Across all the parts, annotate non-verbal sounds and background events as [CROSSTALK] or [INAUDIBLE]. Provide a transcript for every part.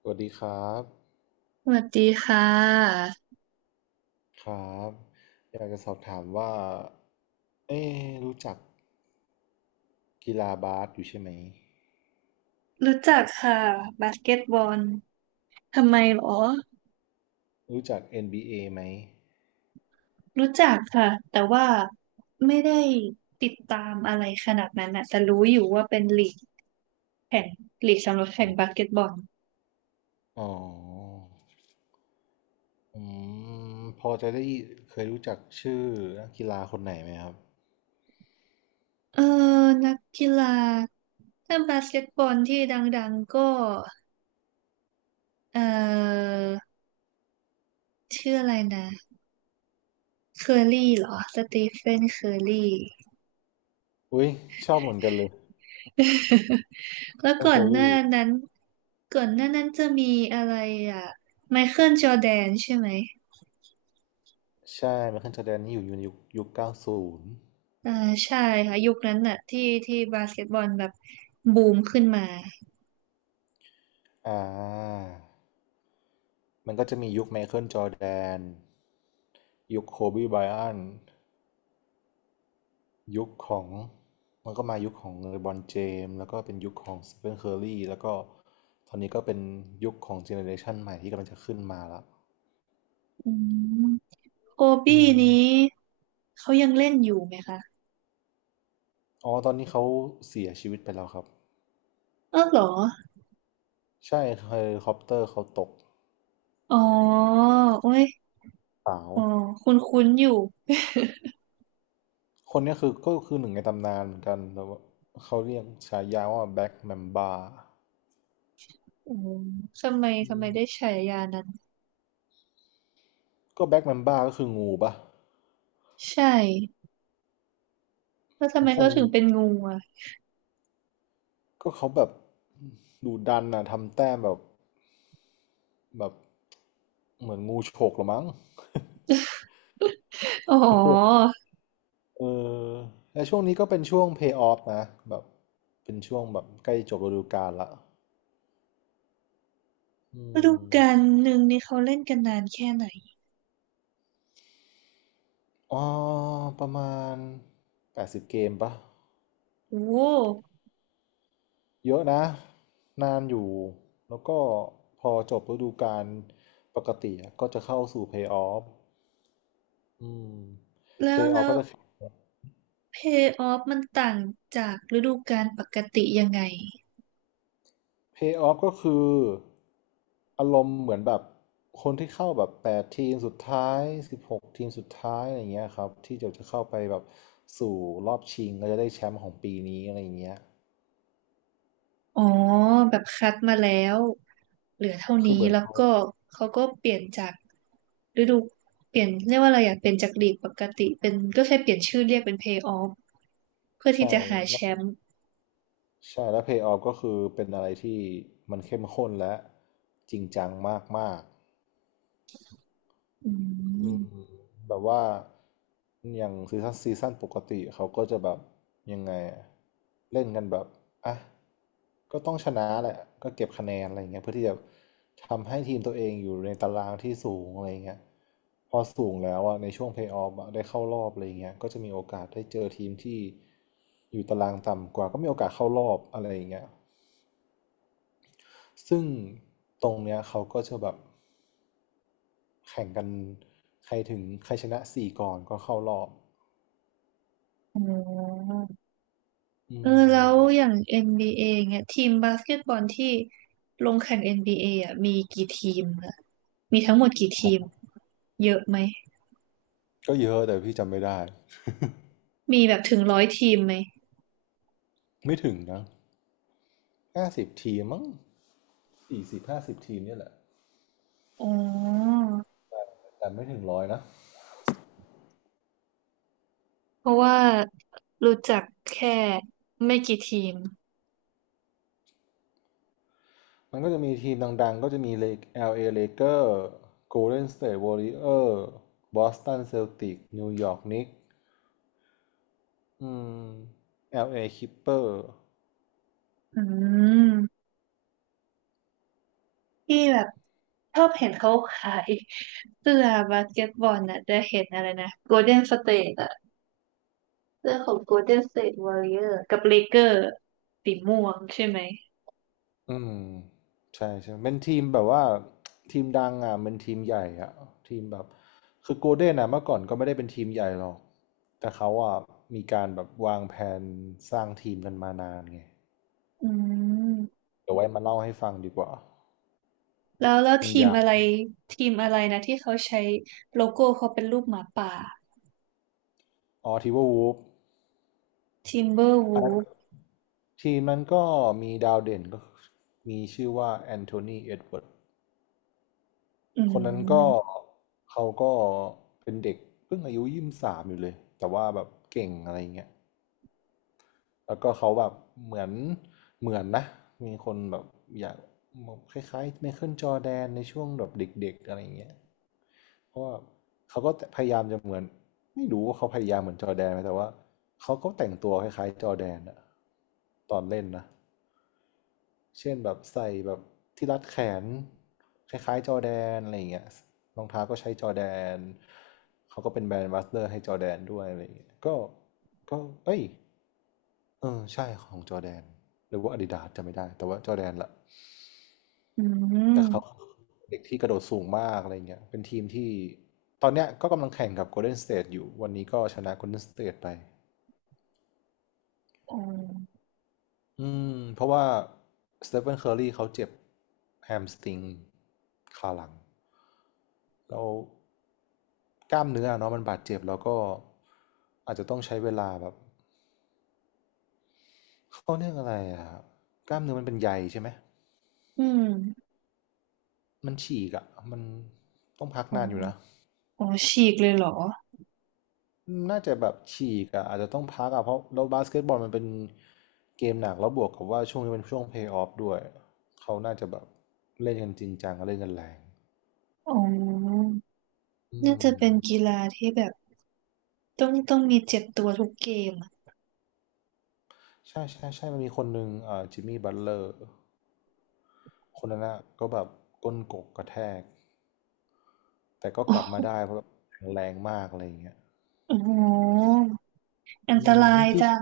สวัสดีครับสวัสดีค่ะครับอยากจะสอบถามว่าเอ๊ะรู้จักกีฬาบาสอยู่ใช่ไหมรู้จักค่ะบาสเกตบอลทำไมหรอรู้จัก NBA ไหมรู้จักค่ะแต่ว่าไม่ได้ติดตามอะไรขนาดนั้นนะแต่รู้อยู่ว่าเป็นลีกแข่งลีกสำหรับคแข่งรับาสบเกตบอลอ๋ออืมพอจะได้เคยรู้จักชื่อนักกีฬาคนไหนไหมครับเออนักกีฬาถ้าบาสเกตบอลที่ดังๆก็เออชื่ออะไรนะเคอร์รี่เหรอสตีเฟนเคอร์รี่ อุ้ยชอบเหมือนกันเลย [LAUGHS] แล้วไมก่อเคินลหน้าลีนั้นก่อนหน้านั้นจะมีอะไรอ่ะไมเคิลจอร์แดนใช่ไหมใช่ไมเคิลจอร์แดนนี่อยู่ในยุคเก้าศูนย์อ่าใช่ค่ะยุคนั้นน่ะที่บาสเกตบอลแบบบูมขึ้นมาอ่ามันก็จะมียุคไมเคิลจอร์แดนยุคโคบีไบรอัน ยุคของมันก็มายุคของเลบรอนเจมส์แล้วก็เป็นยุคของสเตฟานเคอร์รี่แล้วก็ตอนนี้ก็เป็นยุคของเจเนอเรชันใหม่ที่กำลังจะขึ้นมาแล้วอืมโคอืบี้มนี้เขายังเล่นอยู่ไหมคะอ๋อตอนนี้เขาเสียชีวิตไปแล้วครับเออเหรอใช่เฮลิคอปเตอร์เขาตกอ๋อโอ้ยสาวอ๋อคุ้นคุ้นอยู่คนเนี้ยคือก็คือหนึ่งในตำนานเหมือนกันแต่ว่าเขาเรียกฉายาว่าแบ็กแมมบาอืมทำไมอืทำไมมได้ฉายานั้นก็แบ็กแมมบาก็คืองูปะใช่แล้วทำไมคเขางถึงเป็นงูอ่ะก็เขาแบบดูดันอะทำแต้มแบบ แบบเหมือนงูฉกละมั้ง อ๋อ [LAUGHS] เออและช่วงนี้ก็เป็นช่วง pay off นะแบบเป็นช่วงแบบใกล้จบฤดูกาลละอืฤดูมกาลหนึ่งนี่เขาเล่นกันนานแค่ไหนอ๋อประมาณ80 เกมปะ โอ้ เยอะนะนานอยู่ แล้วก็พอจบฤดูกาลปกติอะก็จะเข้าสู่ Playoff อืม แล้ว Playoff แล้วก็จะ เพย์ออฟมันต่างจากฤดูกาลปกติยังไง Pay off ก็คืออารมณ์เหมือนแบบคนที่เข้าแบบแปดทีมสุดท้ายสิบหกทีมสุดท้ายอะไรเงี้ยครับที่จะเข้าไปแบบสู่รอบชิงก็จะได้แชมป์ของปีนี้อะไรเงี้ยอ๋อแบบคัดมาแล้วเหลือเท่าคือเหนี้มือนแล้วเขาก็เขาก็เปลี่ยนจากฤดูเปลี่ยนเรียกว่าอะไรอะเปลี่ยนจากลีกปกติเป็นก็แค่เปลี่ยนชื่อเรียกเป็นเพย์ออฟเพื่อที่ใช่จะหาแชแล้วมป์ใช่แล้ว Pay off ก็คือเป็นอะไรที่มันเข้มข้นและจริงจังมากก อือืมมแบบว่าอย่างซีซั่นปกติเขาก็จะแบบยังไงอะเล่นกันแบบอ่ะก็ต้องชนะแหละก็เก็บคะแนนอะไรเงี้ยเพื่อที่จะทำให้ทีมตัวเองอยู่ในตารางที่สูงอะไรเงี้ยพอสูงแล้วอ่ะในช่วงเพลย์ออฟได้เข้ารอบอะไรเงี้ยก็จะมีโอกาสได้เจอทีมที่อยู่ตารางต่ำกว่าก็มีโอกาสเข้ารอบอะไรอย่างเงี้ย ซึ่งตรงเนี้ยเขาก็จะแบบแข่งกันใครถึงใครชนะสี่ก่อนก็เข้ารอบอ๋ออืเออแล้มวอย่าง n b ีเอเนี่ยทีมบาสเกตบอลที่ลงแข่งเอ็นบี a ออ่ะมีกี่ทีมอะมีทั้งหมดกี่อ๋ทีมอเยอะไหม ก็เยอะแต่พี่จำไม่ได้ มีแบบถึงร้อยทีมไหมไม่ถึงนะ50 ทีมมั้งสี่สิบห้าสิบทีมเนี่ยแหละ อ๋อแต่ไม่ถึง100นะ เพราะว่ารู้จักแค่ไม่กี่ทีมมันก็จะมีทีมดังๆก็จะมีเล LA Lakers Golden State Warrior Boston Celtics New York Knicks อืม LA Clipper อืมที่แบบชอบเห็นเขาขายเสื้อบาสเกตบอลน่ะจะเห็นอะไรนะโกลเด้นสเตทอะเสื้อของโกลเด้นสเตทวอริเออร์กับเลเกอร์สีม่วงใช่ไหมอืมใช่ใช่เป็นทีมแบบว่าทีมดังอ่ะมันทีมใหญ่อ่ะทีมแบบคือโกลเด้นอ่ะเมื่อก่อนก็ไม่ได้เป็นทีมใหญ่หรอกแต่เขาอ่ะมีการแบบวางแผนสร้างทีมกันมานานไงอืมเดี๋ยวไว้มาเล่าให้ฟังดีกว่าแล้วมันทีมยาวอะไรทีมอะไรนะที่เขาใช้โลโก้เขาเป็นรูปหมาป่าอ๋อทีเวอร์วูฟทิมเบอร์อันวูนั้นฟทีมนั้นก็มีดาวเด่นก็มีชื่อว่าแอนโทนีเอ็ดเวิร์ดอืคนนั้นก็มเขาก็เป็นเด็กเพิ่งอายุ23อยู่เลยแต่ว่าแบบเก่งอะไรเงี้ย แล้วก็เขาแบบเหมือนเหมือนนะมีคนแบบอยากคล้ายๆไมเคิลจอร์แดนในช่วงแบบเด็กๆอะไรอย่างเงี้ยเพราะว่าเขาก็พยายามจะเหมือนไม่รู้ว่าเขาพยายามเหมือนจอร์แดนไหมแต่ว่าเขาก็แต่งตัวคล้ายๆจอร์แดนอะตอนเล่นนะเช่นแบบใส่แบบที่รัดแขนคล้ายๆจอร์แดนอะไรอย่างเงี้ยรองเท้าก็ใช้จอร์แดนเขาก็เป็นแบรนด์แอมบัสเดอร์ให้จอร์แดนด้วยอะไรอย่างเงี้ยก็ก็เอ้ย เออใช่ของจอร์แดนหรือว่าอาดิดาสจำไม่ได้แต่ว่าจอร์แดนละอืแต่เขามเด็กที่กระโดดสูงมากอะไรเงี้ยเป็นทีมที่ตอนเนี้ยก็กำลังแข่งกับโกลเด้นสเต e อยู่วันนี้ก็ชนะโกลเด้นสเต e ไปอ๋ออืมเพราะว่าสเตฟ h นเคอร์รีเขาเจ็บแฮมสตริงขาหลังแล้วกล้ามเนื้อเนาะมันบาดเจ็บแล้วก็อาจจะต้องใช้เวลาแบบเขาเรียกอะไรอะกล้ามเนื้อมันเป็นใยใช่ไหม อืม มันฉีกอะมันต้องพักอ๋อนานอยู่นะ อ๋อฉีกเลยเหรอ น่าจะแบบฉีกอะอาจจะต้องพักอะเพราะเราบาสเกตบอลมันเป็นเกมหนักแล้วบวกกับว่าช่วงนี้เป็นช่วงเพลย์ออฟด้วย เขาน่าจะแบบเล่นกันจริงจังเล่นกันแรงอ๋อ อืน่าจะมเป็นกีฬาที่แบบต้องมีเจ็บตัวทุกเกมอะใช่ใช่ใช่ มันมีคนหนึ่งจิมมี่บัตเลอร์คนนั้นนะก็แบบก้นกกกระแทก แต่ก็อ๋กอลับมาได้เพราะแบบแข็งแรงมากอะไรอย่างเงี้ยอ๋อ อันอืตมราจยริง จัง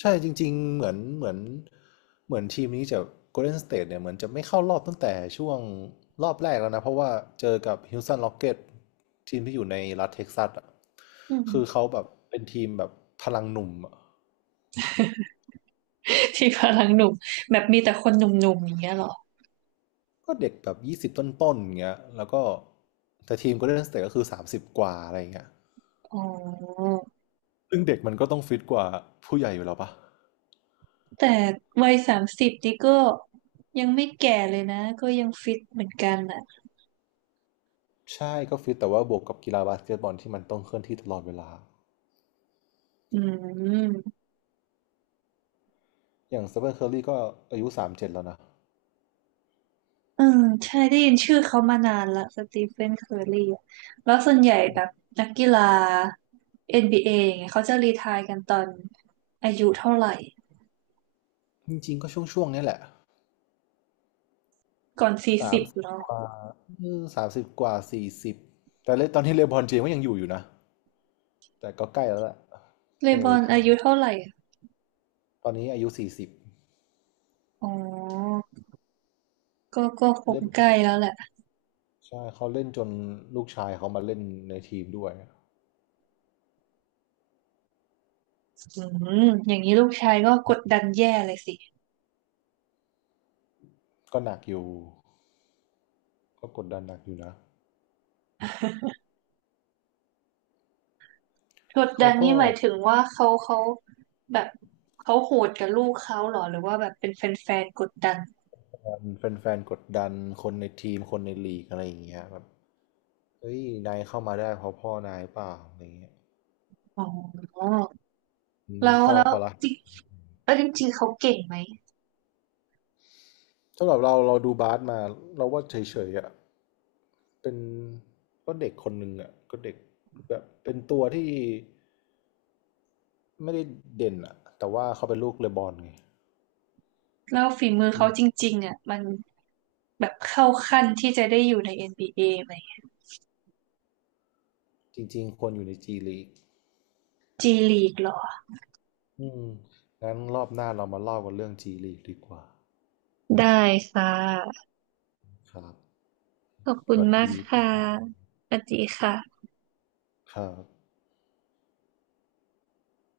ใช่จริงๆเหมือนทีมนี้จะ Golden State เนี่ยเหมือนจะไม่เข้ารอบตั้งแต่ช่วงรอบแรกแล้วนะเพราะว่าเจอกับ Houston Rockets ทีมที่อยู่ในรัฐเท็กซัสอ่ะอืคือมเขาแบบเป็นทีมแบบพลังหนุ่มอะที่พลังหนุ่มแบบมีแต่คนหนุ่มๆอย่างเงี้ยเหรอ ก็เด็กแบบยี่สิบต้นๆอย่างเงี้ยแล้วก็แต่ทีม Golden State ก็คือสามสิบกว่าอะไรอย่างเงี้ยอ๋อ ซึ่งเด็กมันก็ต้องฟิตกว่าผู้ใหญ่อยู่แล้วปะแต่วัยสามสิบนี่ก็ยังไม่แก่เลยนะ ก็ยังฟิตเหมือนกันอ่ะใช่ก็ฟิตแต่ว่าบวกกับกีฬาบาสเกตบอลที่มันต้องเคลื่อนที่ตลอดเวลาอืม อย่างเซเ n นเคอรีก็อายุ37แล้วนะ อืมใช่ได้ยินชื่อเขามานานละสตีเฟนเคอร์รีอะแล้วส่วนใหญ่แบบนักกีฬา NBA อนบีเออย่างเงี้ยเขาจะรีไทร์กันตอนอายุเท่าไหร่จริงๆก็ช่วงๆเนี้ยแหละก่อนสี่สาสิมบสิบหรอกว่าสามสิบกว่าสี่สิบแต่เลยตอนนี้เลบรอนเจมส์ก็ยังอยู่นะแต่ก็ใกล้แล้วแหละเลใกล้บจะรอรีนไทอาร์ยุแล้วเท่าไหร่ตอนนี้อายุสี่สิบอ๋อก็ก็คงเล่นใกล้แล้วแหละใช่เขาเล่นจนลูกชายเขามาเล่นในทีมด้วยอืมอย่างนี้ลูกชายก็กดดันแย่เลยสิก็หนักอยู่ก็กดดันหนักอยู่นะกดเขาดันก็นี่หมายถึงว่าเขาแบบเขาโหดกับลูกเขาเหรอหรือว่าแบบเป็นแฟนๆกดดันแฟนๆกดดันคนในทีมคนในลีกอะไรอย่างเงี้ยแบบเฮ้ยนายเข้ามาได้เพราะพ่อนายเปล่าอะไรอย่างเงี้ยอ๋อมันมีแล้วข้อแล้วก็ละจริงแล้วจริงๆเขาเก่งไหม สำหรับเราเราดูบาสมาเราว่าเฉยๆอะ เป็นก็เด็กคนหนึ่งอ่ะก็เด็กแบบเป็นตัวที่ไม่ได้เด่นอ่ะแต่ว่าเขาเป็นลูกเลบอนไงแล้วฝีมืออืเขามจริงๆอ่ะมันแบบเข้าขั้นที่จะได้อยู่ใน NBA ไหมจริงๆควรอยู่ในจีลีกจีลีกหรออืมงั้นรอบหน้าเรามาเล่ากันเรื่องจีลีกดีกว่าได้ค่ะครับขอบสคุณวัสมากดีค่ะสวัสดีค่ะครับ